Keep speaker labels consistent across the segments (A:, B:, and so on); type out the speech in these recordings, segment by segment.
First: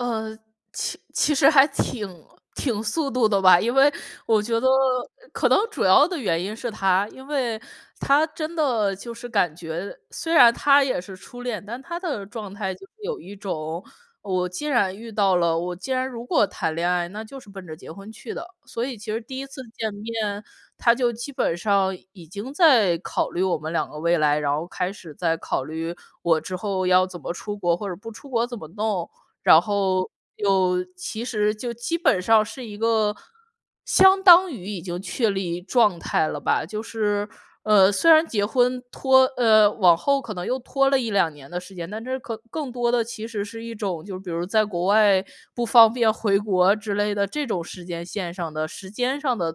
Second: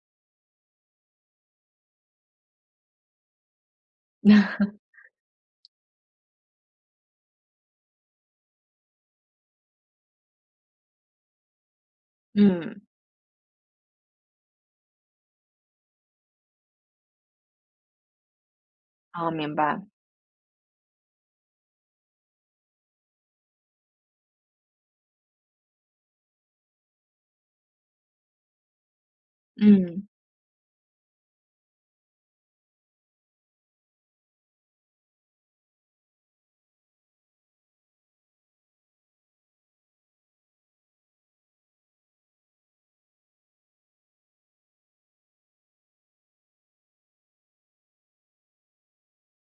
A: 呃，其其实还挺挺速度的吧。因为，我觉得可能 主要的原因是他，因为，他真的就是感觉虽然他也是初恋，但他的状态
B: 嗯。
A: 就是有一种，我既然遇到了，我既然如果谈恋爱，那就是奔着结婚去的。所以其实
B: 哦，
A: 第1
B: 明
A: 次
B: 白。
A: 见面，他就基本上，已经在考虑我们两个未来，然后开始在考虑“我之后要怎么出国，或者不出国怎么弄”，然
B: 嗯。
A: 后，又其实就基本上是一个相当于已经确立状态了吧，就是，呃，虽然结婚拖呃，往后可能又拖了1-2年的时间，但这可更多的其实是一种就比如在国外，不方便回国之类的，这种时间线上的时间上的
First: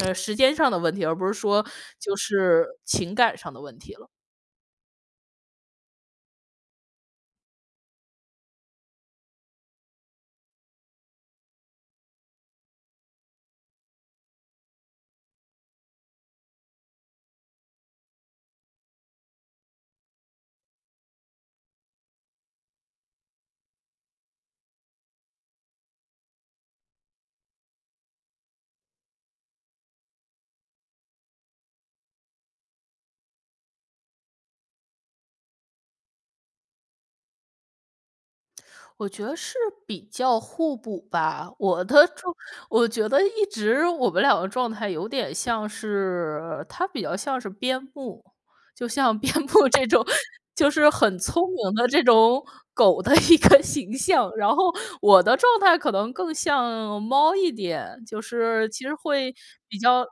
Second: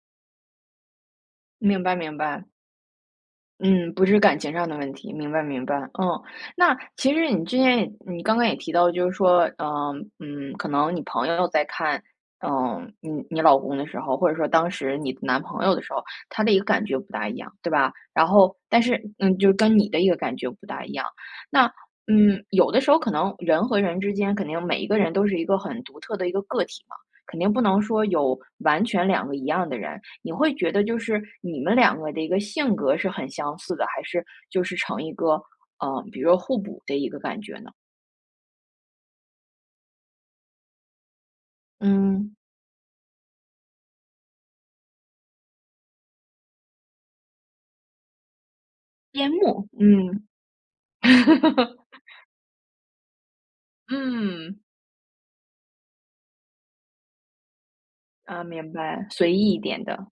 A: 呃，时间上的问题，而不是说，
B: 明白，
A: 就
B: 明白。
A: 是，情感上的问
B: 嗯，
A: 题
B: 不
A: 了。
B: 是感情上的问题，明白，明白，嗯。那其实你之前也你刚刚也提到，就是说，呃，嗯，可能你朋友在看，嗯，你你老公的时候，或者说当时你男朋友的时候，他的一个感觉不大一样，对吧？然后但是嗯，就是跟你的一个感觉不大一样。那，嗯，有的时候可能，人和人之间肯定每一个人都是一个很独特的一个个体嘛，肯定不能说有完全两个一样的人。你会觉得就是，你们两个的一个性格是很相似的，还是就是成一个，呃，比如说互补的一个感觉呢？
A: 我觉得是比较互补吧，我的
B: 嗯。
A: 状我觉得一直，我们两个状态有点像是，它比较像是边牧。就像
B: 边
A: 边
B: 牧，
A: 布这种，
B: 嗯。
A: 就是很聪明 的这种狗的一个形象，然
B: 嗯。
A: 后我的状态可能更像猫一点，就
B: 呃，
A: 是
B: 明
A: 其实
B: 白，随
A: 会
B: 意一
A: 比
B: 点的。
A: 较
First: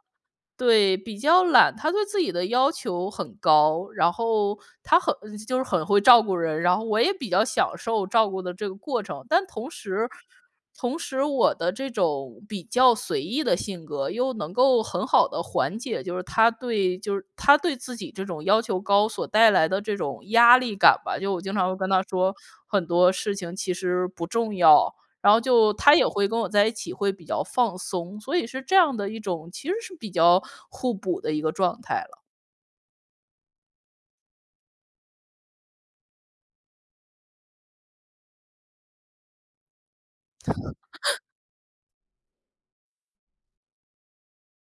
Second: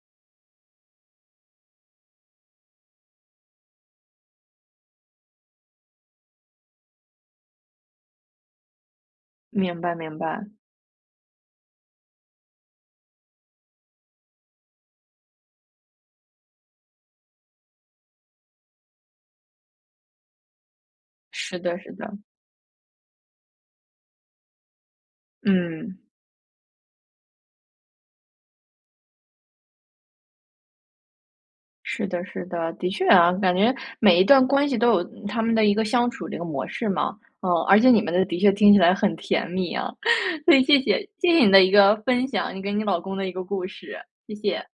A: 对，比较懒。他对自己的要求很高，然后，他很就是很会照顾人，然后我也比较享受照顾的这个过程。但同
B: 明白，
A: 时，
B: 明白。
A: 同时我的这种比较随意的性格，又能够很好地缓解，就是他对就是，他对自己这种要求高，所带来的这种压力感吧，就我经
B: 是
A: 常会
B: 的，
A: 跟
B: 是
A: 他
B: 的。
A: 说：“很多事情其实不重要。”然后就，他
B: 嗯。
A: 也会跟我在一起会比较放松。所以是这样的一种其实是比较互补的一个状态
B: 是
A: 了。
B: 的，是的。的确啊，感觉，每一段关系都有，嗯，他们的一个相处这个模式嘛。啊，而且你们的的确听起来很甜蜜啊，所以谢谢，谢谢你的一个分享，你跟你老公的一个故事。谢谢。